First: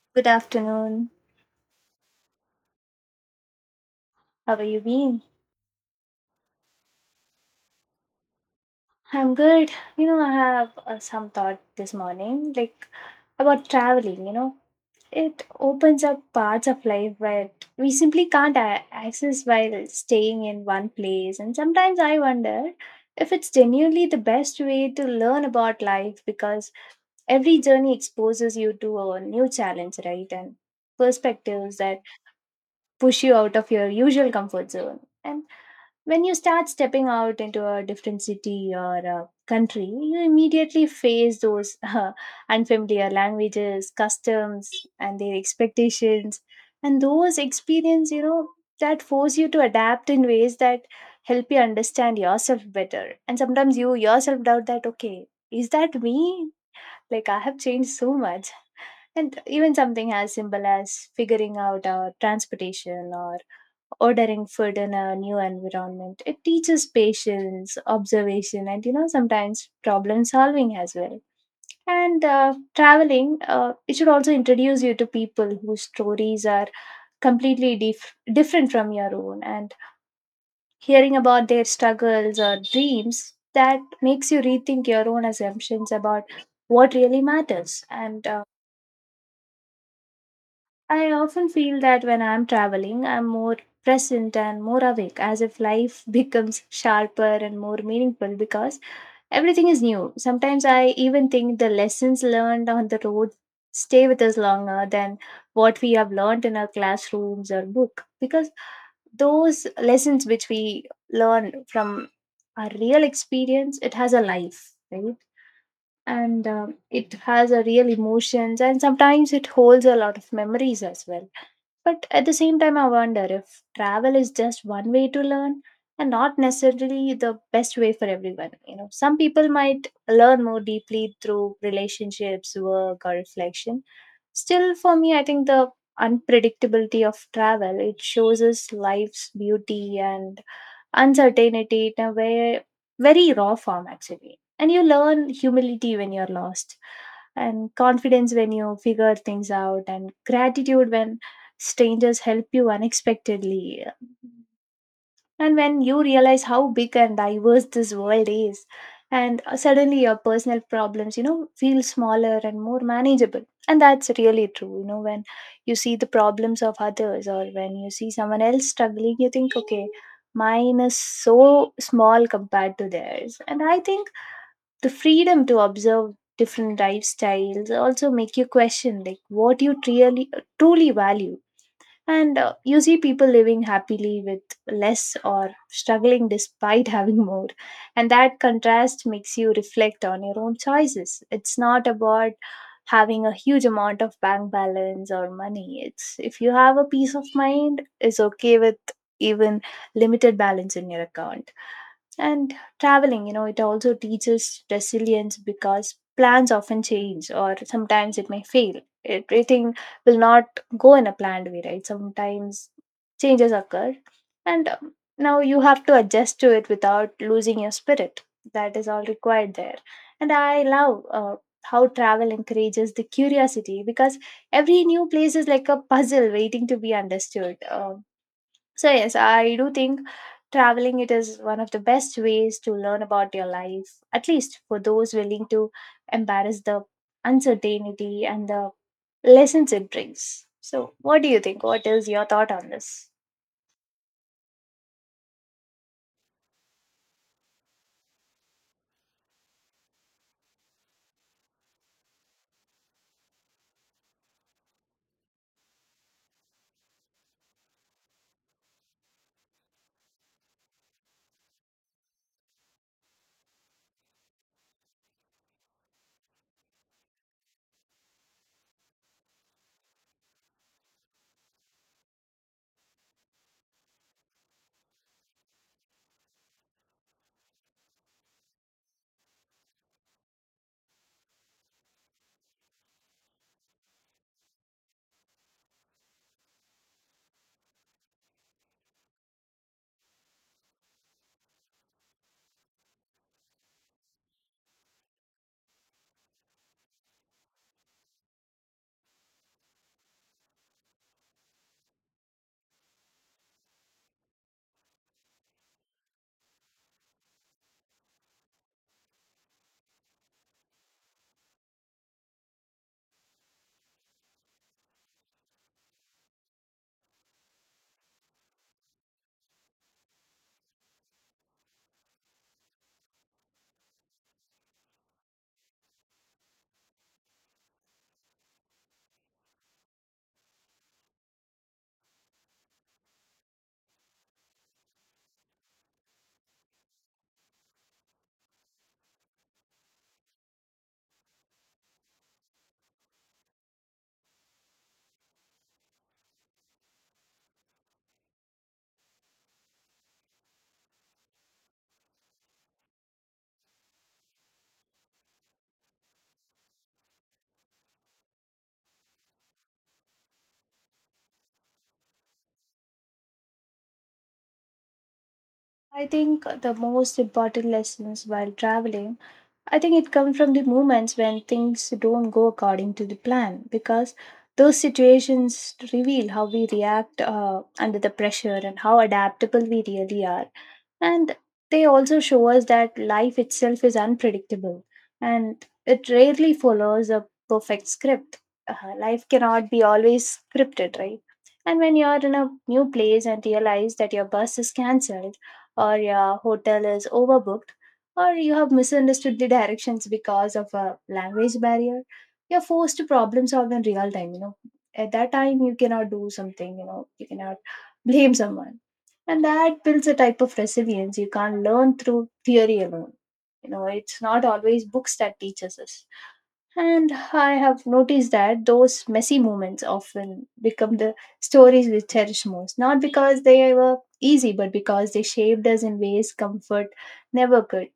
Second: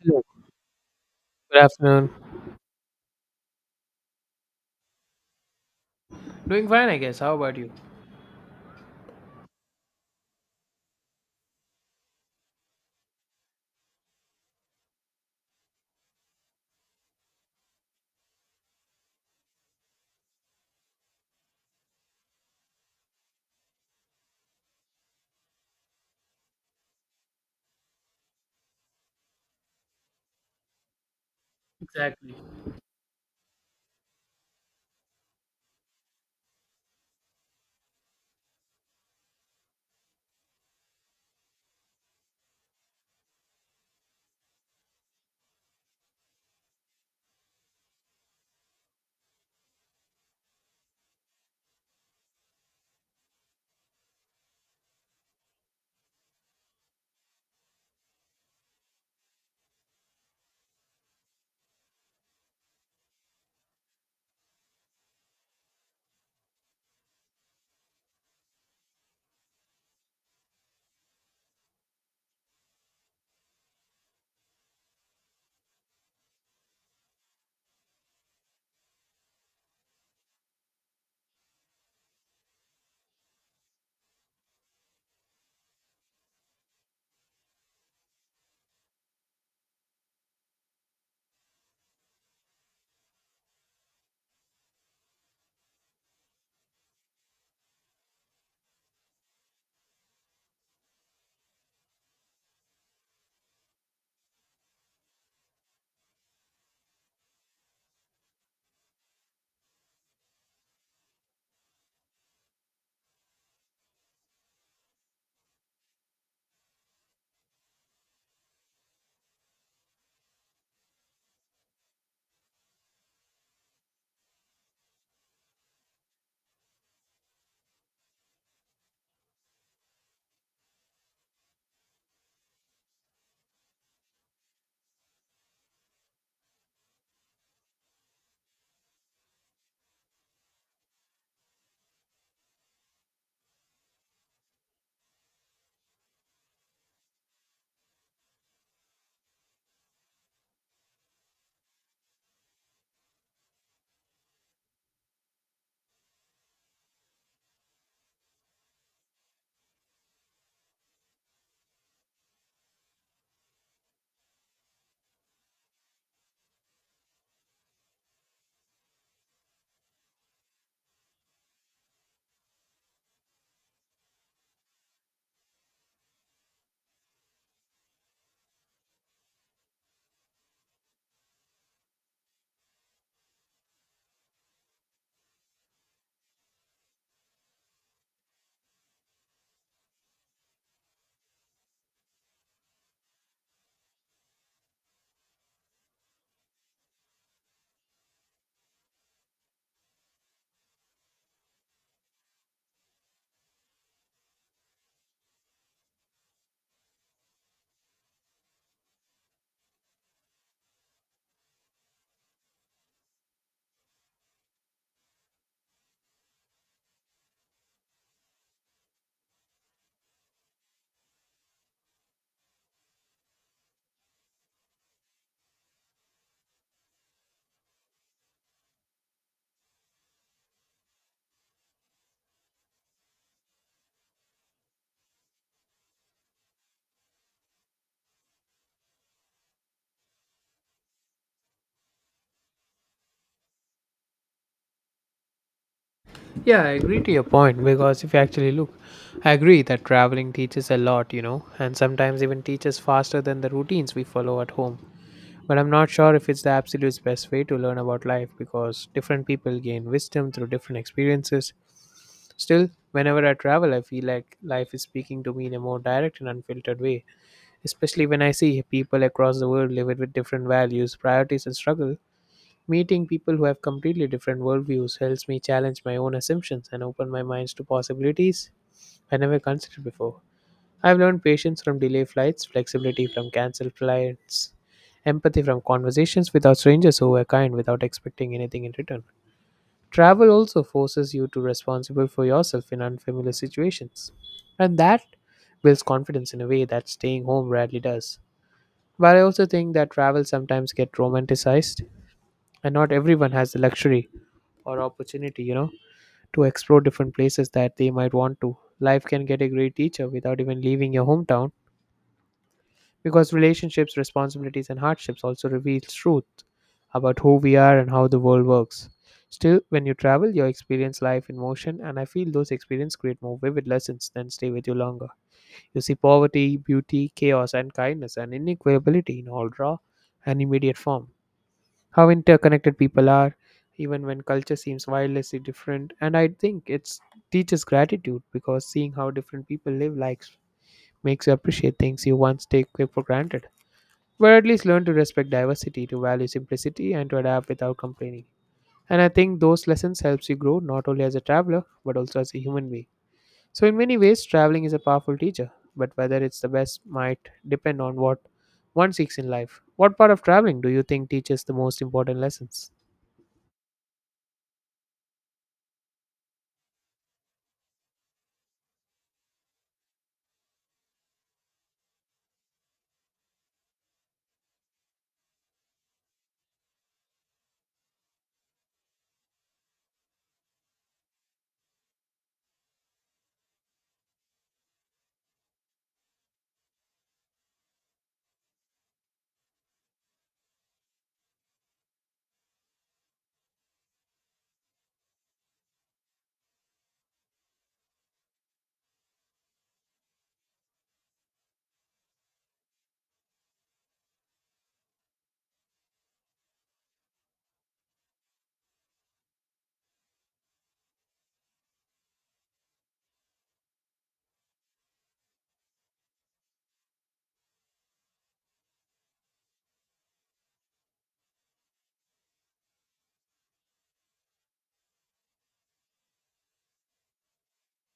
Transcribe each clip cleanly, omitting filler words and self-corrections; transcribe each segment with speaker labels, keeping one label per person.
Speaker 1: Hello,
Speaker 2: Good afternoon.
Speaker 1: good afternoon.
Speaker 2: How are you been?
Speaker 1: Doing fine, I guess. How about you?
Speaker 2: I'm good. You know, I have some thought this morning, like about traveling. You know, it opens up parts of life that we simply can't access while staying in one place. And sometimes I wonder if it's genuinely the best way to learn about life because every journey exposes you to a new challenge, right? And perspectives that
Speaker 1: Exactly.
Speaker 2: push you out of your usual comfort zone. And when you start stepping out into a different city or a country, you immediately face those unfamiliar languages, customs, and their expectations. And those experience, you know, that force you to adapt in ways that help you understand yourself better. And sometimes you yourself doubt that, okay, is that me? Like I have changed so much. And even something as simple as figuring out our transportation or ordering food in a new environment. It teaches patience, observation, and you know, sometimes problem solving as well. And traveling, it should also introduce you to people whose stories are completely different from your own. And hearing about their struggles or dreams, that makes you rethink your own assumptions about what really matters. And I often feel that when I'm traveling, I'm more present and more awake, as if life becomes sharper and more meaningful because everything is new. Sometimes I even think the lessons learned on the road stay with us longer than what we have learned in our classrooms or book because those lessons which we learn from our real experience it has a life, right? And it has a real emotions and sometimes it holds a lot of memories as well, but at the same time, I wonder if travel is just one way to learn and not necessarily the best way for everyone. You know, some people might learn more deeply through relationships, work, or reflection. Still, for me, I think the unpredictability of travel it shows us life's beauty and uncertainty in a way, very raw form actually. And you learn humility when you're lost, and confidence when you figure things out, and gratitude when strangers help you unexpectedly. And when you realize how big and diverse this world is, and suddenly your personal problems, you know, feel smaller and more manageable. And that's really true. You know, when you see the problems of others or when you see someone else struggling, you think, okay, mine is so small compared to theirs. And I think the freedom to observe different lifestyles also make you question like what you really truly value, and you see people living happily with less or struggling despite having more, and that contrast makes you reflect on your own choices. It's not about having a huge amount of bank balance or money. It's if you have a peace of mind, it's okay with even limited balance in your account. And traveling, you know, it also teaches resilience because plans often change or sometimes it may fail. Everything will not go in a planned way, right? Sometimes changes occur. And now you have to adjust to it without losing your spirit. That is all required there. And I love how travel encourages the curiosity because every new place is like a puzzle waiting to be understood. So yes, I do think traveling it is one of the best ways to learn about your life, at least for those willing to embrace the uncertainty and the lessons it brings. So what do you think? What is your thought on this?
Speaker 1: Yeah, I agree to your point because if you actually look, I agree that traveling teaches a lot, you know, and sometimes even teaches faster than the routines we follow at home. But I'm not sure if it's the absolute best way to learn about life because different people gain wisdom through different experiences. Still, whenever I travel, I feel like life is speaking to me in a more direct and unfiltered way, especially when I see people across the world live with different values, priorities, and struggle. Meeting people who have completely different worldviews helps me challenge my own assumptions and open my minds to possibilities I never considered before. I've learned patience from delay flights, flexibility from cancelled flights, empathy from conversations without strangers who were kind without expecting anything in return. Travel also forces you to responsible for yourself in unfamiliar situations, and that builds confidence in a way that staying home rarely does. But I also think that travel sometimes get romanticized, and not everyone has the luxury or opportunity, you know, to explore different places that they might want to. Life can get a great teacher without even leaving your hometown because relationships, responsibilities, and hardships also reveal truth about who we are and how the world works. Still, when you travel, you experience life in motion, and I feel those experiences create more vivid lessons than stay with you longer. You see poverty, beauty, chaos, and kindness and inequality in all raw and immediate form, how interconnected people are even when culture seems wildly different. And I think it's teaches gratitude because seeing how different people live lives makes you appreciate things you once take for granted, but at least learn to respect diversity, to value simplicity, and to adapt without complaining. And I think those lessons helps you grow not only as a traveler but also as a human being. So in many ways traveling is a powerful teacher, but whether it's the best might depend on what one seeks in life. What part of traveling do you think teaches the most important lessons?
Speaker 2: I think the most important lessons while traveling, I think it comes from the moments when things don't go according to the plan because those situations reveal how we react under the pressure and how adaptable we really are. And they also show us that life itself is unpredictable and it rarely follows a perfect script. Life cannot be always scripted, right? And when you're in a new place and realize that your bus is cancelled or your hotel is overbooked, or you have misunderstood the directions because of a language barrier, you're forced to problem solve in real time, you know. At that time you cannot do something, you know, you cannot blame someone, and that builds a type of resilience you can't learn through theory alone. You know, it's not always books that teaches us. And I have noticed that those messy moments often become the stories we cherish most, not because they were easy but because they shaped us in ways comfort never could.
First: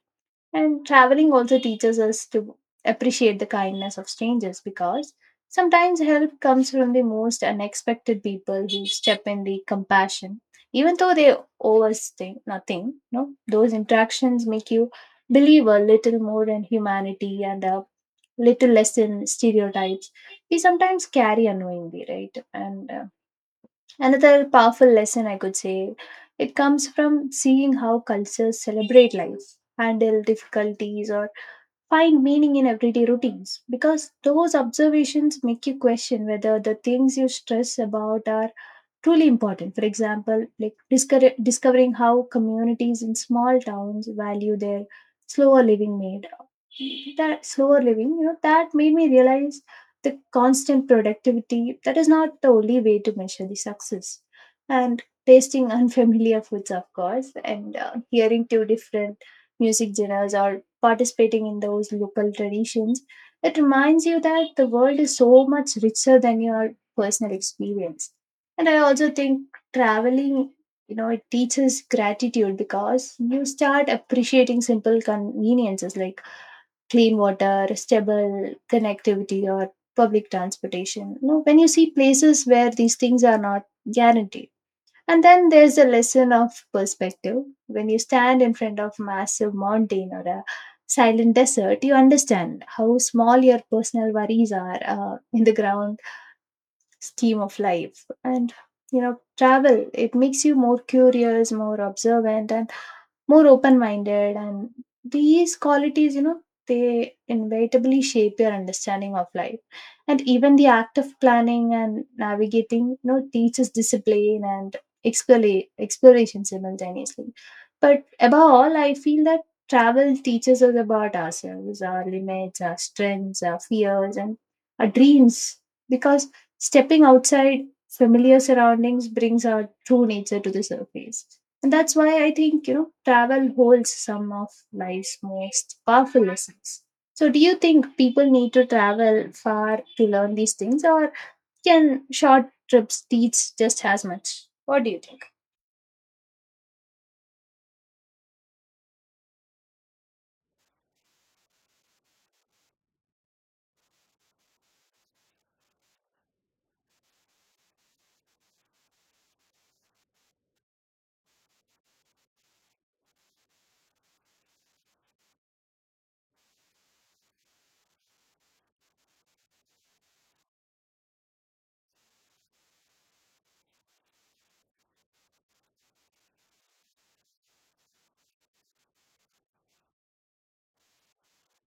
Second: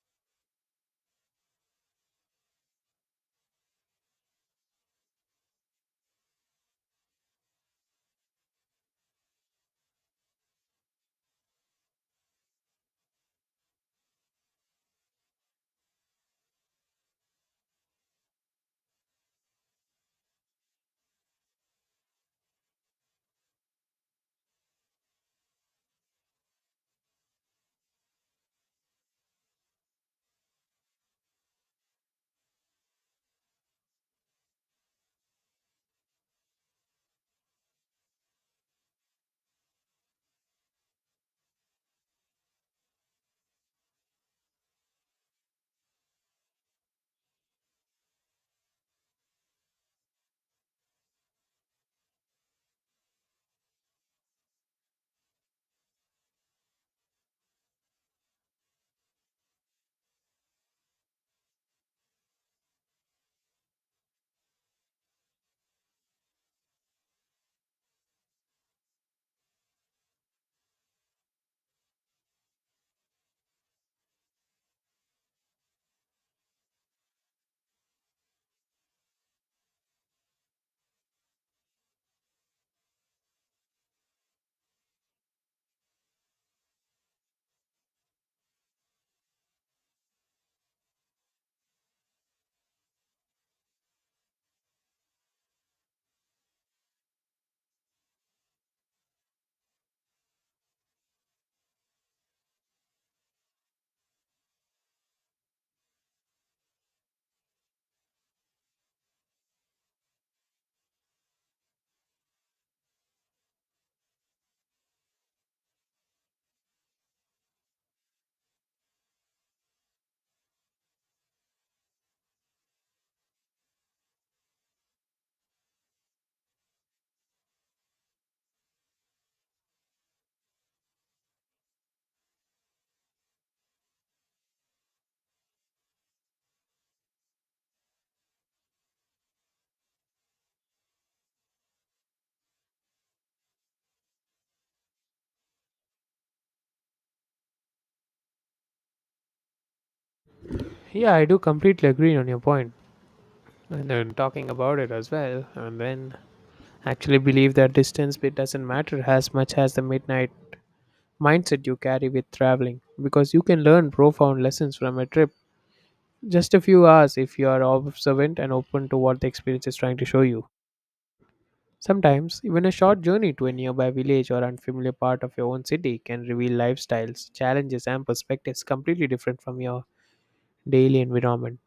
Speaker 2: And traveling also teaches us to appreciate the kindness of strangers because sometimes help comes from the most unexpected people who step in the compassion. Even though they owe us nothing, no, those interactions make you believe a little more in humanity and a little less in stereotypes we sometimes carry unknowingly, right? And another powerful lesson I could say it comes from seeing how cultures celebrate life, handle difficulties, or find meaning in everyday routines because those observations make you question whether the things you stress about are truly important. For example, like discovering how communities in small towns value their slower living, that slower living, you know, that made me realize the constant productivity that is not the only way to measure the success. And tasting unfamiliar foods, of course, and hearing two different music genres or participating in those local traditions, it reminds you that the world is so much richer than your personal experience. And I also think traveling, you know, it teaches gratitude because you start appreciating simple conveniences like clean water, stable connectivity, or public transportation. You know, when you see places where these things are not guaranteed. And then there's a lesson of perspective. When you stand in front of massive mountain or a silent desert, you understand how small your personal worries are in the ground scheme of life. And you know, travel it makes you more curious, more observant, and more open minded, and these qualities, you know, they inevitably shape your understanding of life. And even the act of planning and navigating, you know, teaches discipline and exploration simultaneously. But above all I feel that travel teaches us about ourselves, our limits, our strengths, our fears, and our dreams, because stepping outside familiar surroundings brings our true nature to the surface. And that's why I think, you know, travel holds some of life's most powerful lessons. So, do you think people need to travel far to learn these things, or can short trips teach just as much? What do you think?
Speaker 1: Yeah, I do completely agree on your point, and then talking about it as well, and then actually believe that distance bit doesn't matter as much as the midnight mindset you carry with traveling, because you can learn profound lessons from a trip just a few hours if you are observant and open to what the experience is trying to show you. Sometimes, even a short journey to a nearby village or unfamiliar part of your own city can reveal lifestyles, challenges, and perspectives completely different from your daily environment.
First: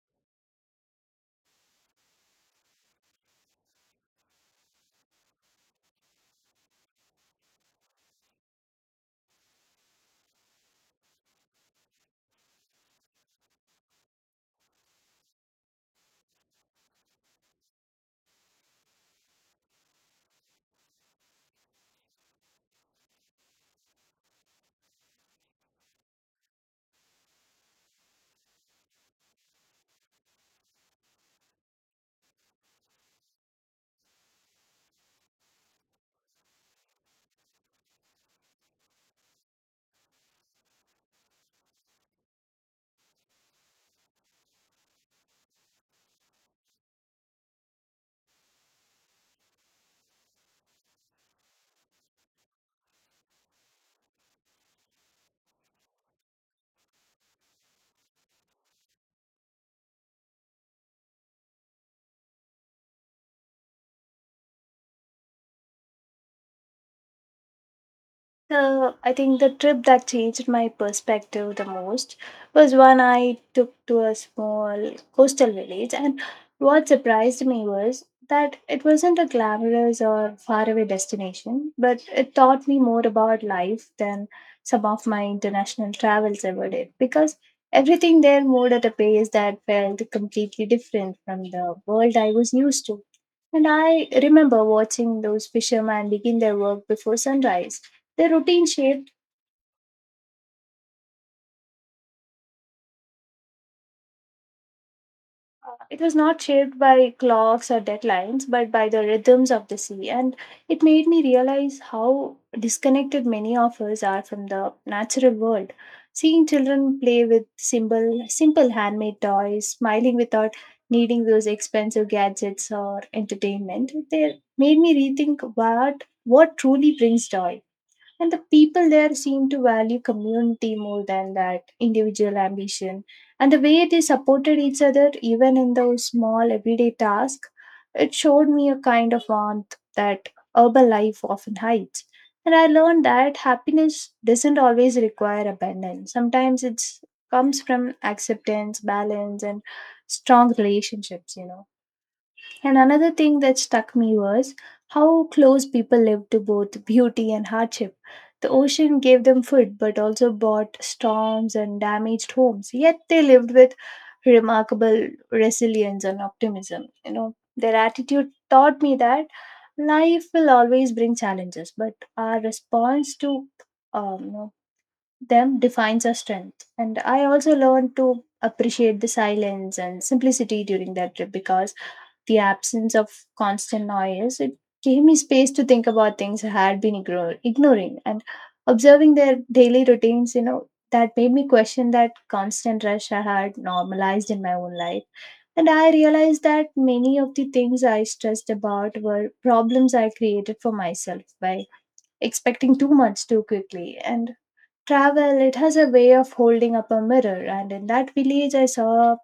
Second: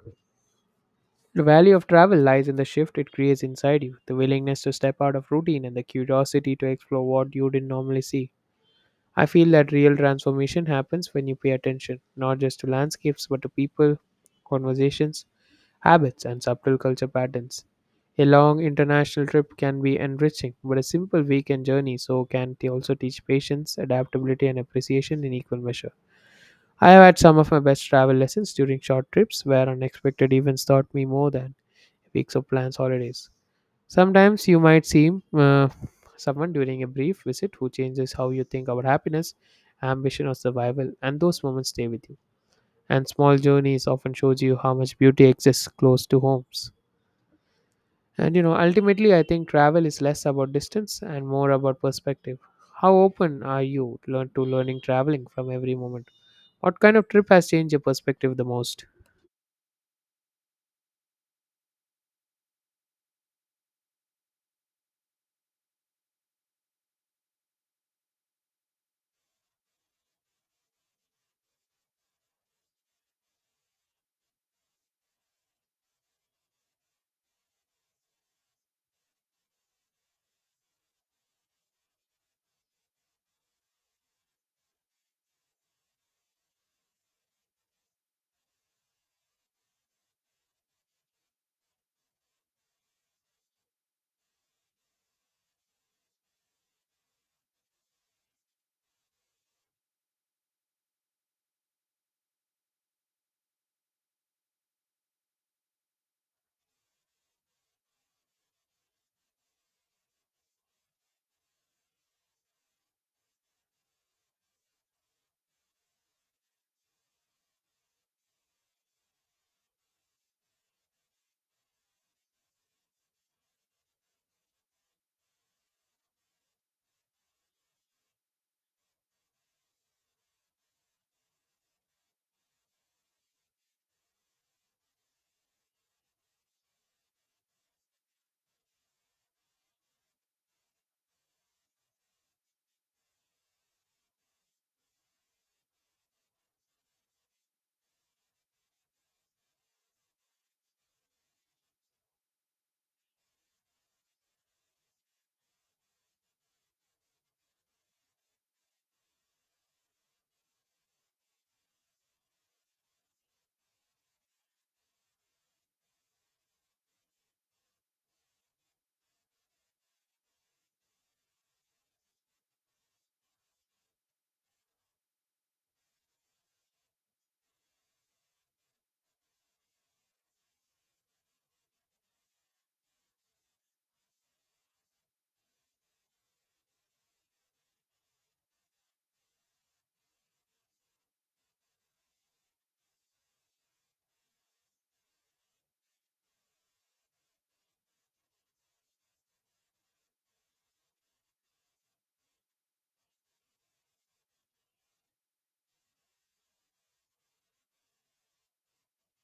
Speaker 1: The value of travel lies in the shift it creates inside you, the willingness to step out of routine, and the curiosity to explore what you didn't normally see. I feel that real transformation happens when you pay attention, not just to landscapes, but to people, conversations, habits, and subtle culture patterns. A long international trip can be enriching, but a simple weekend journey also teach patience, adaptability, and appreciation in equal measure. I have had some of my best travel lessons during short trips where unexpected events taught me more than weeks of plans holidays. Sometimes you might see uh, someone during a brief visit who changes how you think about happiness, ambition, or survival, and those moments stay with you. And small journeys often shows you how much beauty exists close to homes. And you know, ultimately, I think travel is less about distance and more about perspective. How open are you learning traveling from every moment? What kind of trip has changed your perspective the most?
Speaker 2: So I think the trip that changed my perspective the most was when I took to a small coastal village, and what surprised me was that it wasn't a glamorous or faraway destination, but it taught me more about life than some of my international travels ever did because everything there moved at a pace that felt completely different from the world I was used to. And I remember watching those fishermen begin their work before sunrise. Their routine shaped it was not shaped by clocks or deadlines, but by the rhythms of the sea. And it made me realize how disconnected many of us are from the natural world. Seeing children play with simple handmade toys, smiling without needing those expensive gadgets or entertainment, they made me rethink what truly brings joy, and the people there seem to value community more than that individual ambition, and the way they supported each other even in those small everyday tasks, it showed me a kind of warmth that urban life often hides. And I learned that happiness doesn't always require abundance. Sometimes it comes from acceptance, balance, and strong relationships, you know. And another thing that struck me was how close people lived to both beauty and hardship. The ocean gave them food, but also brought storms and damaged homes. Yet they lived with remarkable resilience and optimism. You know, their attitude taught me that life will always bring challenges, but our response to um, you know, them defines our strength. And I also learned to appreciate the silence and simplicity during that trip because the absence of constant noise, it gave me space to think about things I had been ignoring, and observing their daily routines, you know, that made me question that constant rush I had normalized in my own life. And I realized that many of the things I stressed about were problems I created for myself by expecting too much too quickly. And travel, it has a way of holding up a mirror, and in that village, I saw a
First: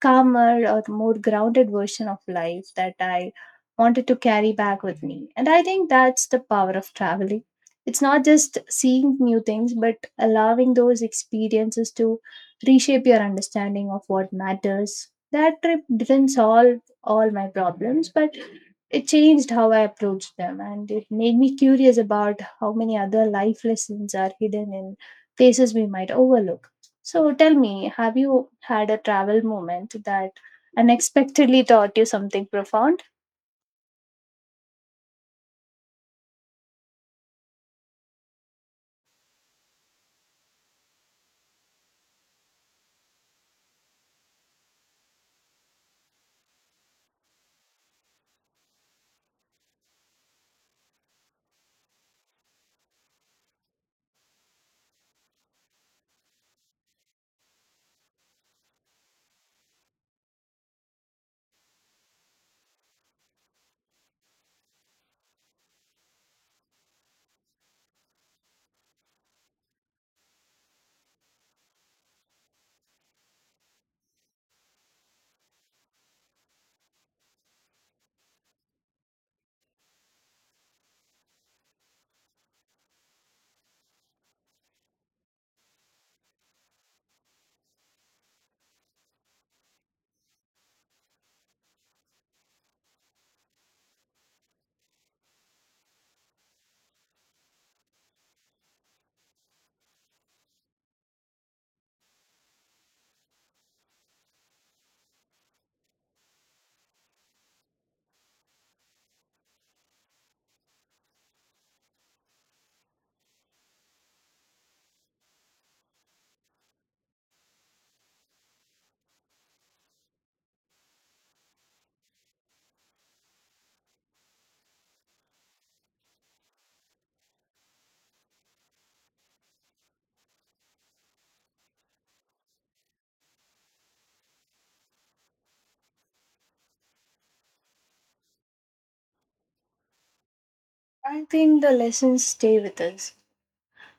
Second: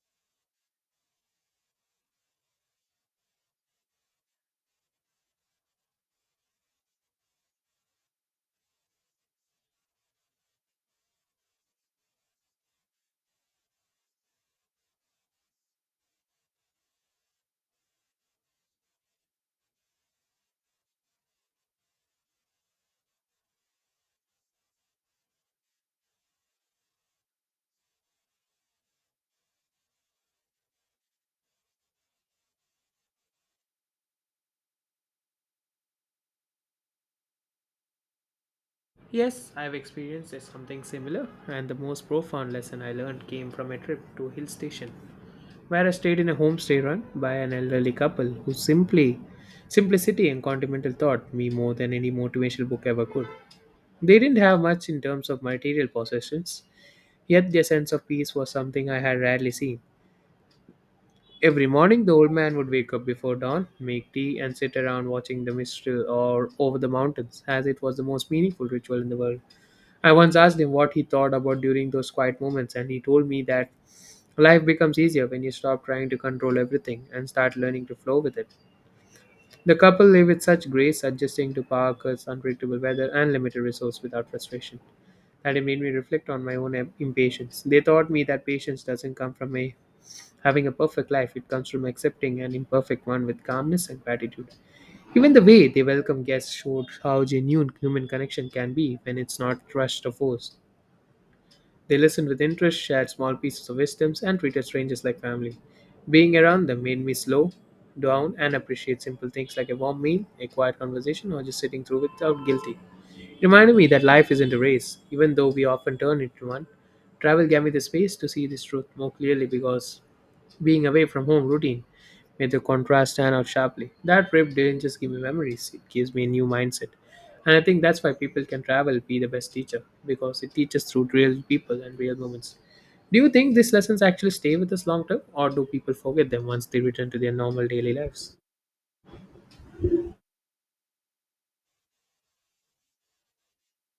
Speaker 2: calmer or more grounded version of life that I wanted to carry back with me. And I think that's the power of traveling. It's not just seeing new things, but allowing those experiences to reshape your understanding of what matters. That trip didn't solve all my problems, but it changed how I approached them, and it made me curious about how many other life lessons are hidden in places we might overlook. So, tell me, have you had a travel moment that unexpectedly taught you something profound?
Speaker 1: Yes, I've experienced something similar, and the most profound lesson I learned came from a trip to a hill station, where I stayed in a homestay run by an elderly couple who simply simplicity and continental taught me more than any motivational book ever could. They didn't have much in terms of material possessions, yet their sense of peace was something I had rarely seen. Every morning, the old man would wake up before dawn, make tea, and sit around watching the mistral or over the mountains, as it was the most meaningful ritual in the world. I once asked him what he thought about during those quiet moments, and he told me that life becomes easier when you stop trying to control everything and start learning to flow with it. The couple live with such grace, adjusting to Parker's unpredictable weather and limited resource without frustration, that it made me reflect on my own impatience. They taught me that patience doesn't come from having a perfect life, it comes from accepting an imperfect one with calmness and gratitude. Even the way they welcome guests showed how genuine human connection can be when it's not rushed or forced. They listened with interest, shared small pieces of wisdoms, and treated strangers like family. Being around them made me slow down and appreciate simple things like a warm meal, a quiet conversation, or just sitting through without guilty. It reminded me that life isn't a race, even though we often turn it into one. Travel gave me the space to see this truth more clearly because being away from home routine made the contrast stand out sharply. That trip didn't just give me memories, it gives me a new mindset. And I think that's why people can travel be the best teacher, because it teaches through real people and real moments. Do you think these lessons actually stay with us long term, or do people forget them once they return to their normal daily lives?
Speaker 2: I think the lessons stay with us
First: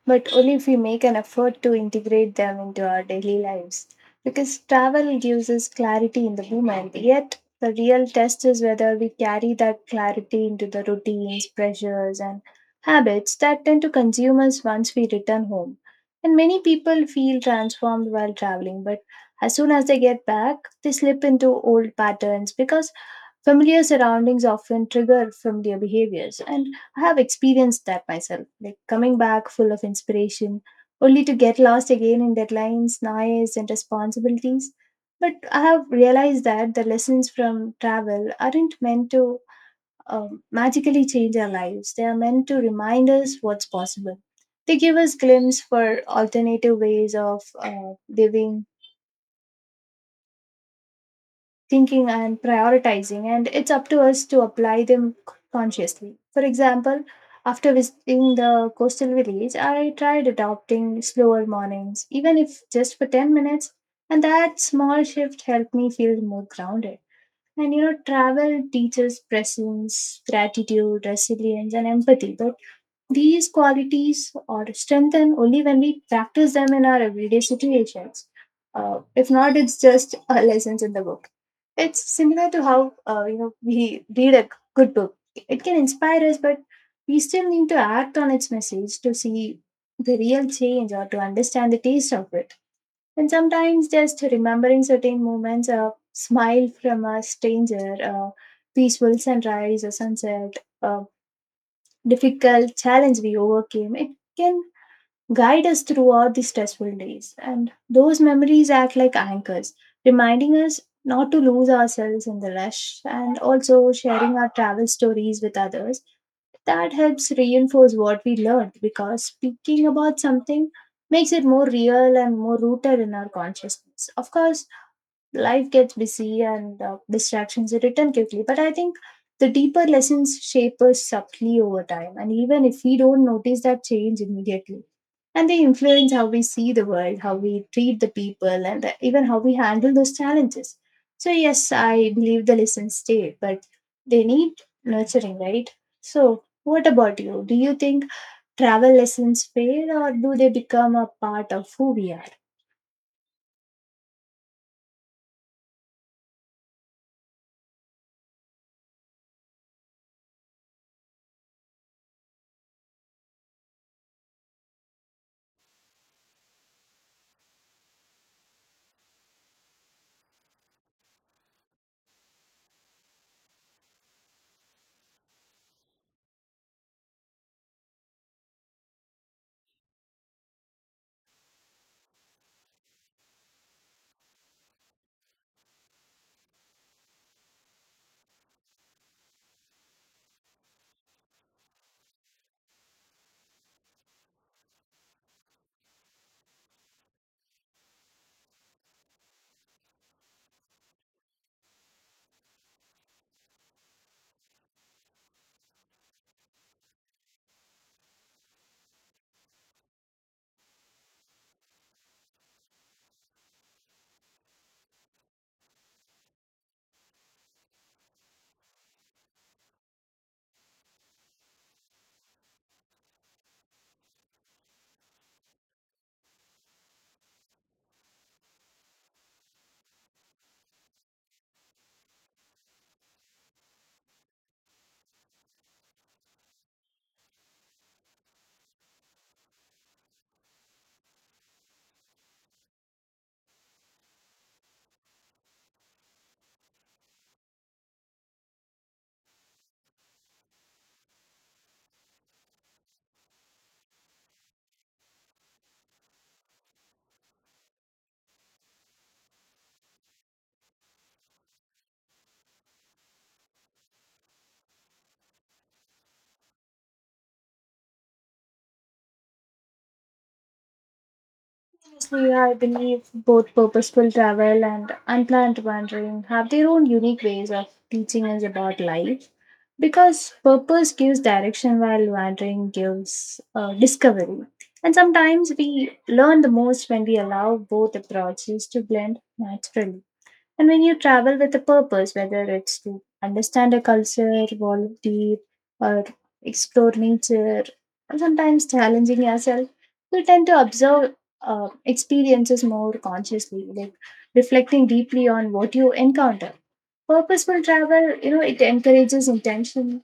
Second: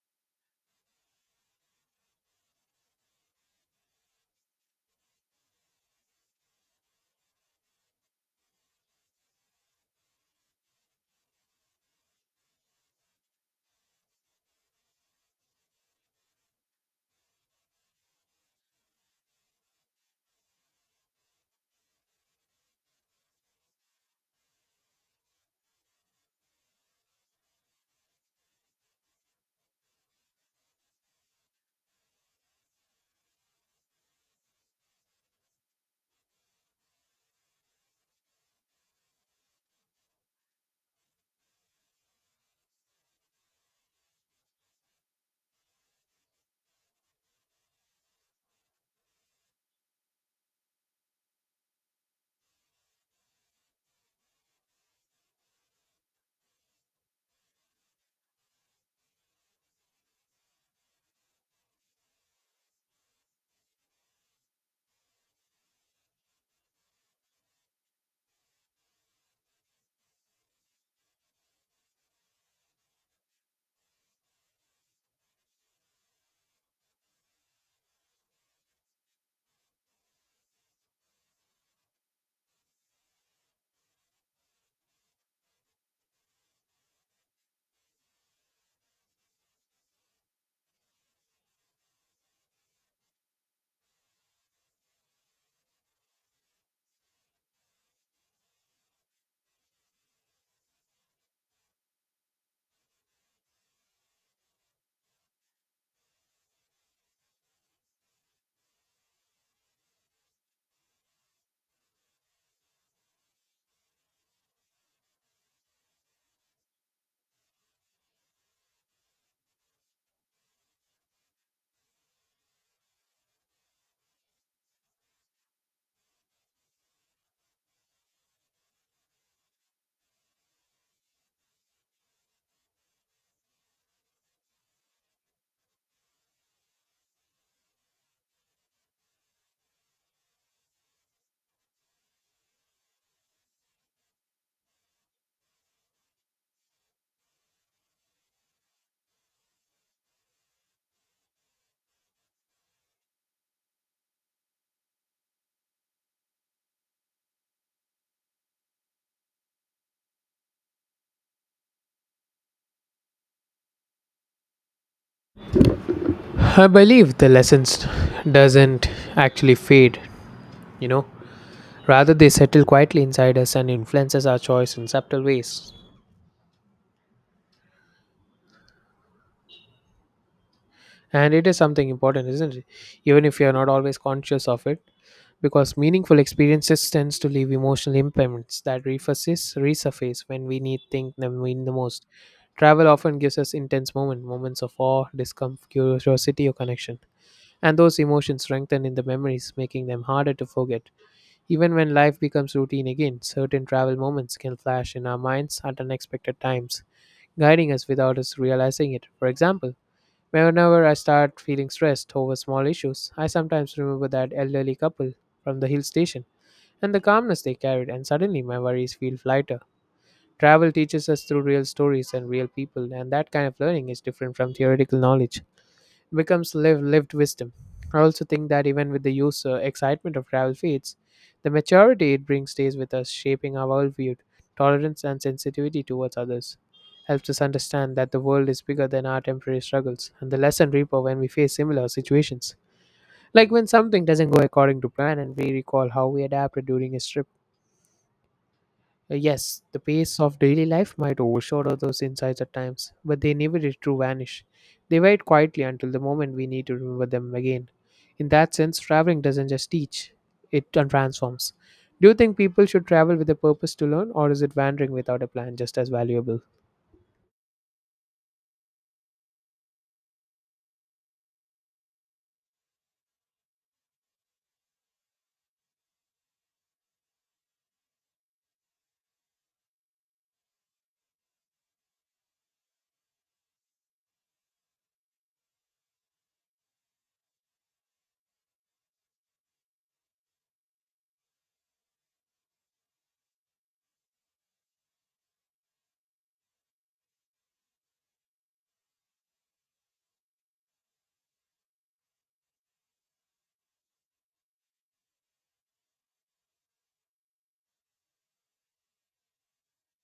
Speaker 2: but only if we make an effort to integrate them into our daily lives. Because travel gives us clarity in the moment, yet the real test is whether we carry that clarity into the routines, pressures, and habits that tend to consume us once we return home. And many people feel transformed while traveling, but as soon as they get back, they slip into old patterns because familiar surroundings often trigger familiar behaviors, and I have experienced that myself, like coming back full of inspiration, only to get lost again in deadlines, noise, and responsibilities. But I have realized that the lessons from travel aren't meant to magically change our lives. They are meant to remind us what's possible. They give us glimpse for alternative ways of living, thinking, and prioritizing, and it's up to us to apply them consciously. For example, after visiting the coastal village, I tried adopting slower mornings, even if just for 10 minutes, and that small shift helped me feel more grounded. And you know, travel teaches presence, gratitude, resilience, and empathy. These qualities are strengthened only when we practice them in our everyday situations. If not, it's just lessons in the book. It's similar to how you know, we read a good book. It can inspire us, but we still need to act on its message to see the real change or to understand the taste of it. And sometimes just remembering certain moments, a smile from a stranger, a peaceful sunrise or sunset, a difficult challenge we overcame, it can guide us throughout the stressful days. And those memories act like anchors, reminding us not to lose ourselves in the rush, and also sharing our travel stories with others. That helps reinforce what we learned, because speaking about something makes it more real and more rooted in our consciousness. Of course, life gets busy and distractions return quickly. But I think the deeper lessons shape us subtly over time, and even if we don't notice that change immediately, and they influence how we see the world, how we treat the people, and even how we handle those challenges. So, yes, I believe the lessons stay, but they need nurturing, right? So, what about you? Do you think travel lessons fade, or do they become a part of who we are?
Speaker 1: I believe the lessons doesn't actually fade, you know. Rather, they settle quietly inside us and influences our choice in subtle ways. And it is something important, isn't it? Even if you are not always conscious of it, because meaningful experiences tends to leave emotional impairments that resurface when we need think them mean the most. Travel often gives us moments of awe, discomfort, curiosity, or connection. And those emotions strengthen in the memories, making them harder to forget. Even when life becomes routine again, certain travel moments can flash in our minds at unexpected times, guiding us without us realizing it. For example, whenever I start feeling stressed over small issues, I sometimes remember that elderly couple from the hill station and the calmness they carried, and suddenly my worries feel lighter. Travel teaches us through real stories and real people, and that kind of learning is different from theoretical knowledge, becomes live lived wisdom. I also think that even with the youth's excitement of travel fades, the maturity it brings stays with us, shaping our worldview, tolerance, and sensitivity towards others. Helps us understand that the world is bigger than our temporary struggles, and the lesson reaper when we face similar situations. Like when something doesn't go according to plan, and we recall how we adapted during a trip. Yes, the pace of daily life might overshadow those insights at times, but they never did true vanish. They wait quietly until the moment we need to remember them again. In that sense, traveling doesn't just teach, it transforms. Do you think people should travel with a purpose to learn, or is it wandering without a plan just as valuable?
Speaker 2: Honestly, I believe both purposeful travel and unplanned wandering have their own unique ways of teaching us about life, because purpose gives direction while wandering gives discovery. And sometimes we learn the most when we allow both approaches to blend naturally. And when you travel with a purpose, whether it's to understand a culture, volunteer, or explore nature, or sometimes challenging yourself, you tend to observe experiences more consciously, like reflecting deeply on what you encounter. Purposeful travel, you know, it encourages intention,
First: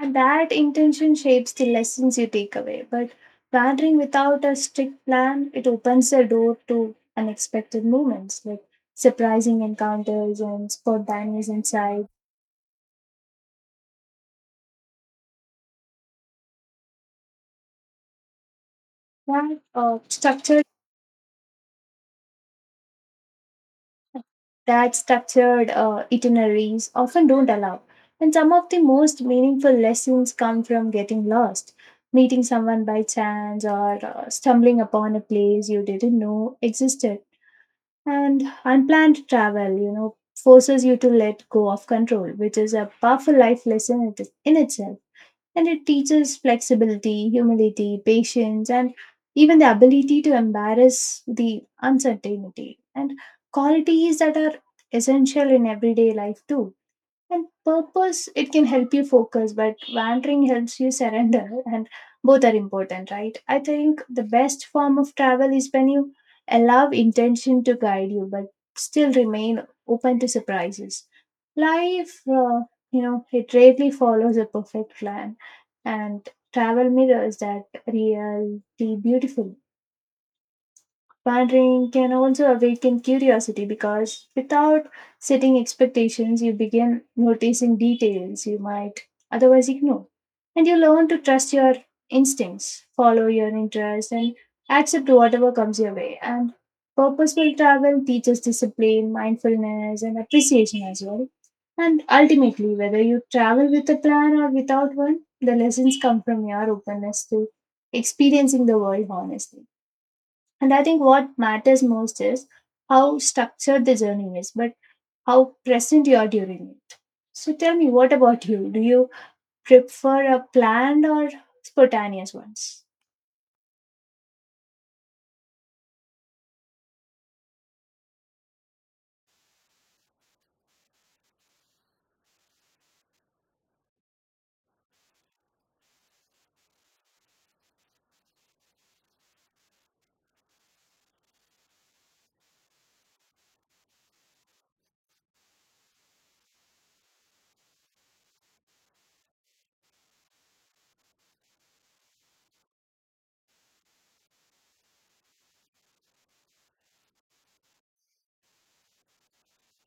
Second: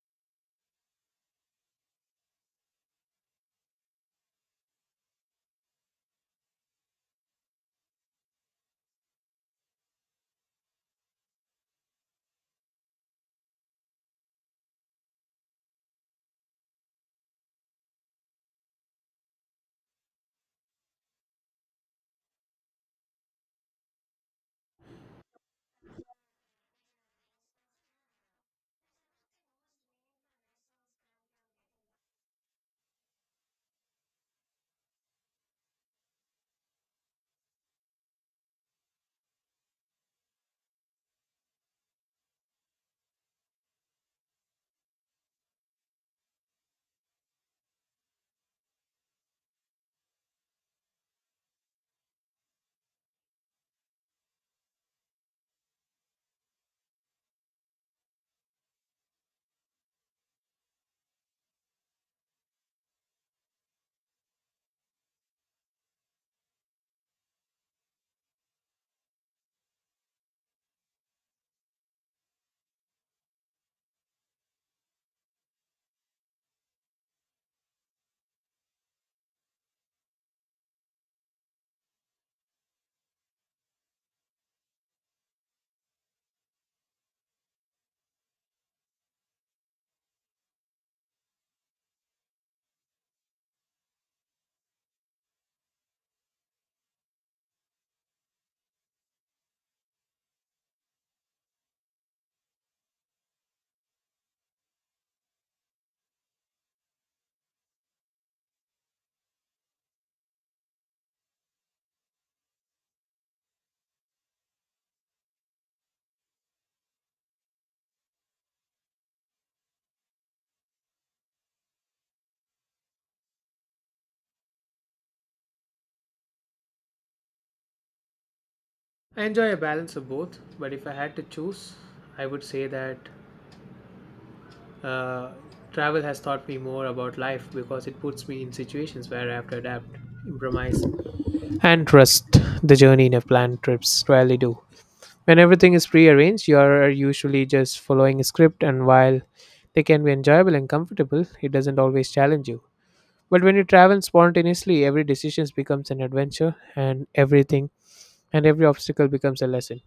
Speaker 2: and that intention shapes the lessons you take away. But wandering without a strict plan, it opens the door to unexpected moments like surprising encounters and spontaneous insights that structured itineraries often don't allow. And some of the most meaningful lessons come from getting lost, meeting someone by chance, or stumbling upon a place you didn't know existed. And unplanned travel, you know, forces you to let go of control, which is a powerful life lesson in itself. And it teaches flexibility, humility, patience, and even the ability to embrace the uncertainty, and qualities that are essential in everyday life, too. And purpose, it can help you focus, but wandering helps you surrender, and both are important, right? I think the best form of travel is when you allow intention to guide you, but still remain open to surprises. Life, you know, it rarely follows a perfect plan, and travel mirrors that reality beautifully. Wandering can also awaken curiosity, because without setting expectations, you begin noticing details you might otherwise ignore. And you learn to trust your instincts, follow your interests, and accept whatever comes your way. And purposeful travel teaches discipline, mindfulness, and appreciation as well. And ultimately, whether you travel with a plan or without one, the lessons come from your openness to experiencing the world honestly. And I think what matters most is how structured the journey is, but how present you are during it. So tell me, what about you? Do you prefer a planned or spontaneous ones?
Speaker 1: I enjoy a balance of both, but if I had to choose, I would say that Uh, travel has taught me more about life because it puts me in situations where I have to adapt, improvise, and trust the journey in a planned trips rarely do. When everything is prearranged, you are usually just following a script, and while they can be enjoyable and comfortable, it doesn't always challenge you. But when you travel spontaneously, every decision becomes an adventure, and every obstacle becomes a lesson.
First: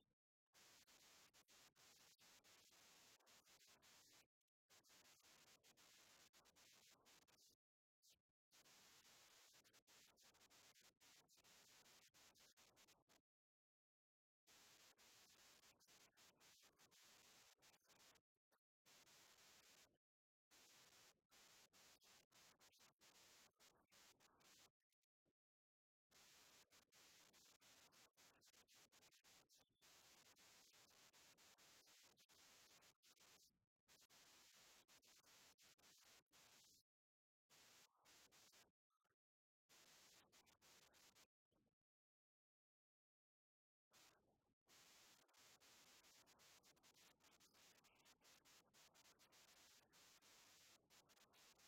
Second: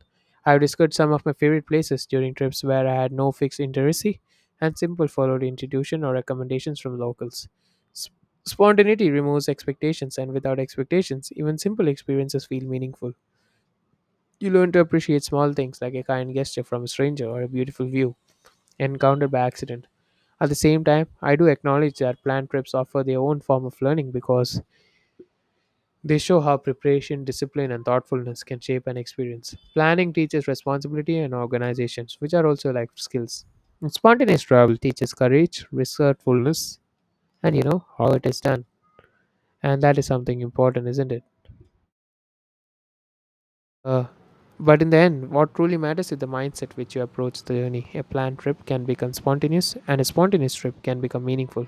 Speaker 1: I've discovered some of my favorite places during trips where I had no fixed itinerary and simple followed intuition or recommendations from locals. Sp- Spontaneity removes expectations, and without expectations, even simple experiences feel meaningful. You learn to appreciate small things like a kind gesture from a stranger or a beautiful view encountered by accident. At the same time, I do acknowledge that planned trips offer their own form of learning because they show how preparation, discipline, and thoughtfulness can shape an experience. Planning teaches responsibility and organizations, which are also life skills. And spontaneous travel teaches courage, resourcefulness, and you know how it is done. And that is something important, isn't it? Uh, but in the end, what truly matters is the mindset which you approach the journey. A planned trip can become spontaneous, and a spontaneous trip can become meaningful.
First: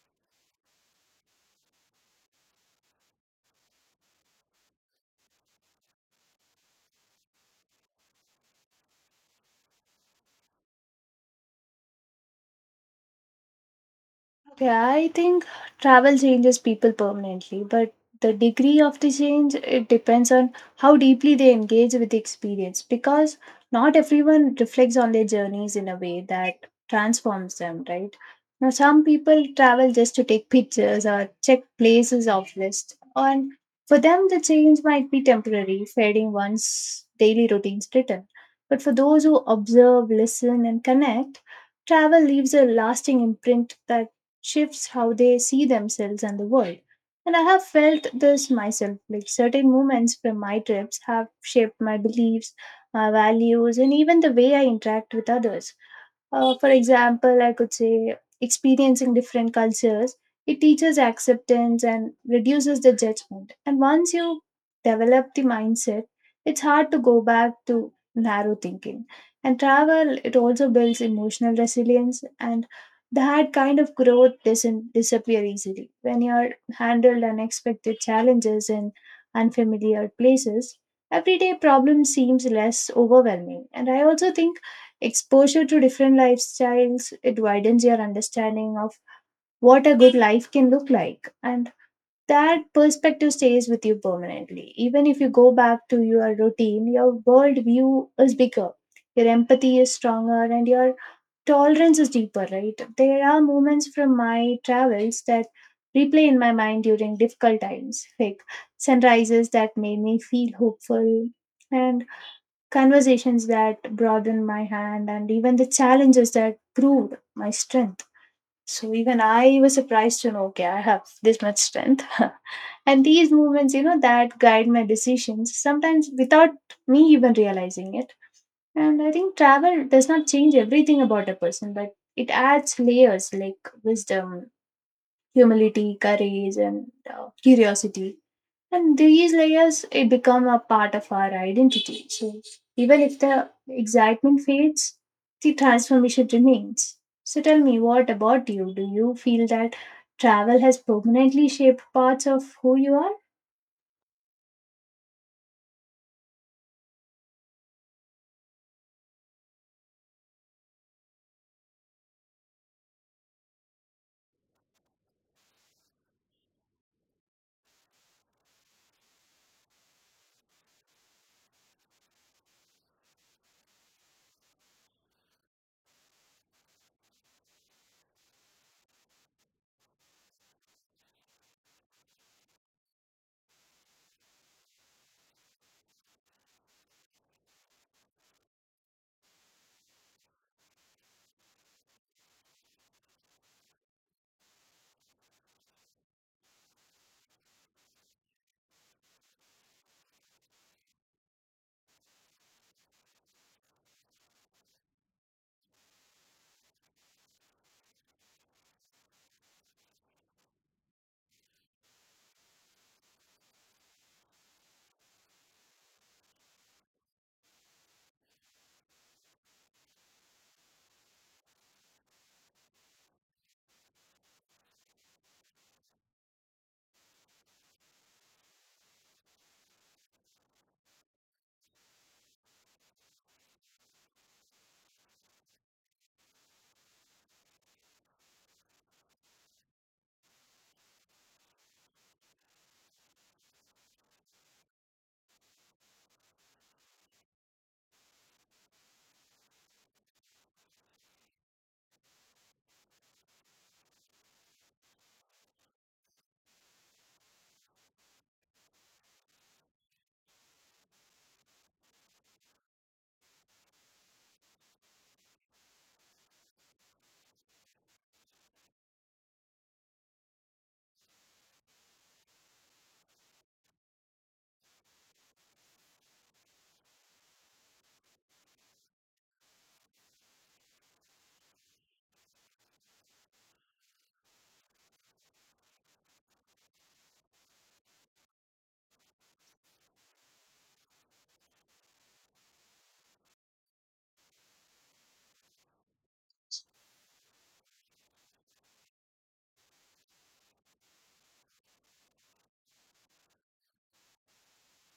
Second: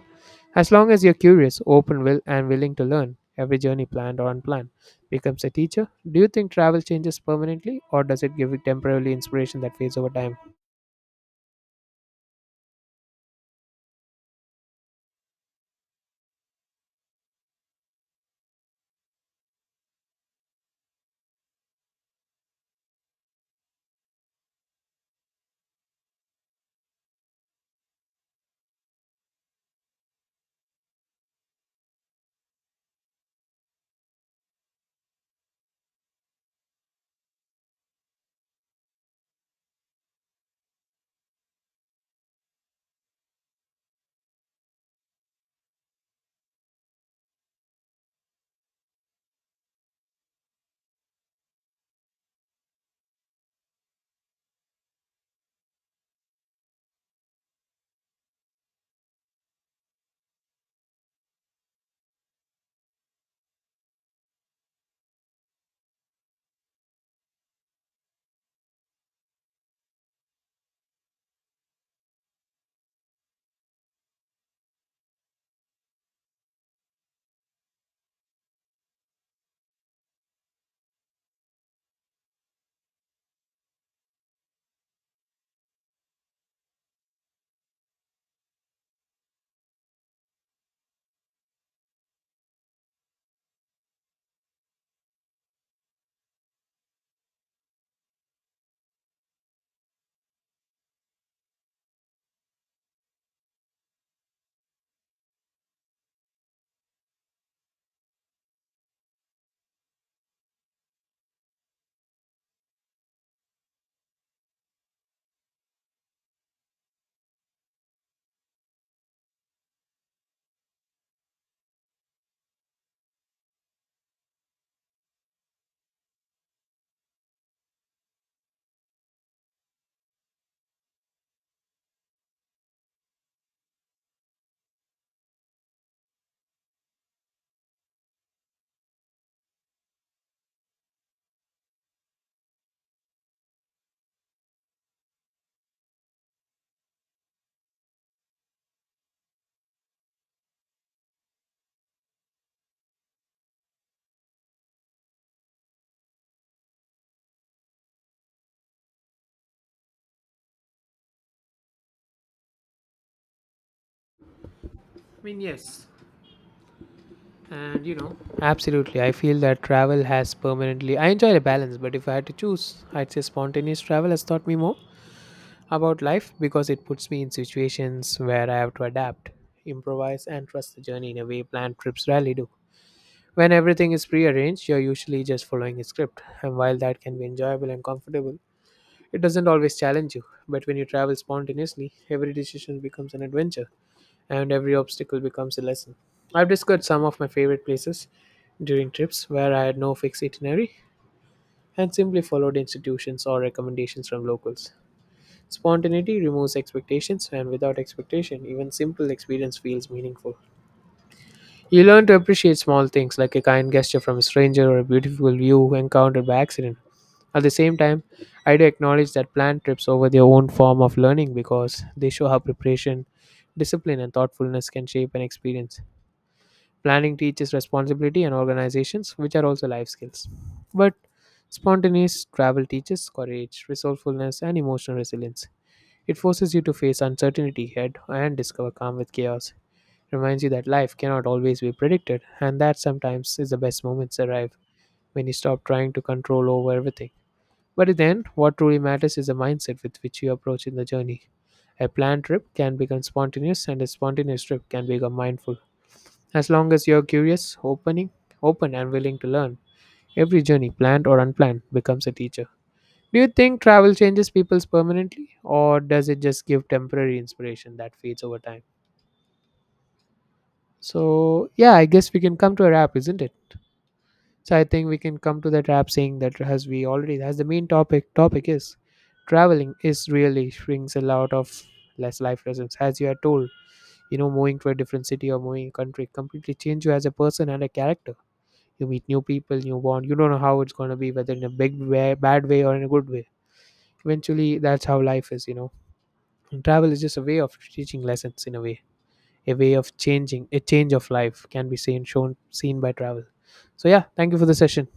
Speaker 1: As long as you're curious, and willing to learn, every journey, planned or unplanned, becomes a teacher. Do you think travel changes permanently, or does it give it temporarily inspiration that fades over time?
Speaker 2: Okay, I think travel changes people permanently, but the degree of the change it depends on how deeply they engage with the experience, because not everyone reflects on their journeys in a way that transforms them, right? Now some people travel just to take pictures or check places off list. And for them the change might be temporary, fading once daily routines return. But for those who observe, listen, and connect, travel leaves a lasting imprint that shifts how they see themselves and the world. And I have felt this myself. Like certain moments from my trips have shaped my beliefs, my values, and even the way I interact with others. For example, I could say experiencing different cultures, it teaches acceptance and reduces the judgment. And once you develop the mindset, it's hard to go back to narrow thinking. And travel, it also builds emotional resilience, and that kind of growth doesn't disappear easily. When you're handled unexpected challenges in unfamiliar places, everyday problem seems less overwhelming. And I also think exposure to different lifestyles, it widens your understanding of what a good life can look like. And that perspective stays with you permanently. Even if you go back to your routine, your world view is bigger, your empathy is stronger, and your tolerance is deeper, right? There are moments from my travels that replay in my mind during difficult times, like sunrises that made me feel hopeful, and conversations that broadened my hand, and even the challenges that proved my strength. So even I was surprised to know, okay, I have this much strength. And these movements, you know, that guide my decisions, sometimes without me even realizing it. And I think travel does not change everything about a person, but it adds layers like wisdom, humility, courage, and curiosity, and these layers it become a part of our identity. So even if the excitement fades, the transformation remains. So tell me, what about you? Do you feel that travel has permanently shaped parts of who you are?
Speaker 1: I mean, yes. And you know, absolutely. I feel that travel has permanently. I enjoy the balance, but if I had to choose, I'd say spontaneous travel has taught me more about life because it puts me in situations where I have to adapt, improvise, and trust the journey in a way planned trips rarely do. When everything is prearranged, you're usually just following a script, and while that can be enjoyable and comfortable, it doesn't always challenge you. But when you travel spontaneously, every decision becomes an adventure, and every obstacle becomes a lesson. I've discovered some of my favorite places during trips where I had no fixed itinerary and simply followed institutions or recommendations from locals. Spontaneity removes expectations, and without expectation, even simple experience feels meaningful. You learn to appreciate small things like a kind gesture from a stranger or a beautiful view encountered by accident. At the same time, I do acknowledge that planned trips over their own form of learning because they show how preparation, discipline, and thoughtfulness can shape an experience. Planning teaches responsibility and organizations, which are also life skills. But spontaneous travel teaches courage, resourcefulness, and emotional resilience. It forces you to face uncertainty head and discover calm with chaos. It reminds you that life cannot always be predicted, and that sometimes is the best moments arrive when you stop trying to control over everything. But then, what truly matters is the mindset with which you approach in the journey. A planned trip can become spontaneous, and a spontaneous trip can become mindful. As long as you're curious, open, and willing to learn, every journey, planned or unplanned, becomes a teacher. Do you think travel changes people's permanently, or does it just give temporary inspiration that fades over time? So, yeah, I guess we can come to a wrap, isn't it? So, I think we can come to that wrap saying that as we already, as the main topic is, traveling is really brings a lot of less life lessons. As you are told, you know, moving to a different city or moving country completely change you as a person and a character. You meet new people, new bond. You don't know how it's gonna be, whether in a big way, bad way or in a good way. Eventually, that's how life is, you know, travel is just a way of teaching lessons in a way, a way of changing, a change of life can be seen by travel. So yeah, thank you for the session.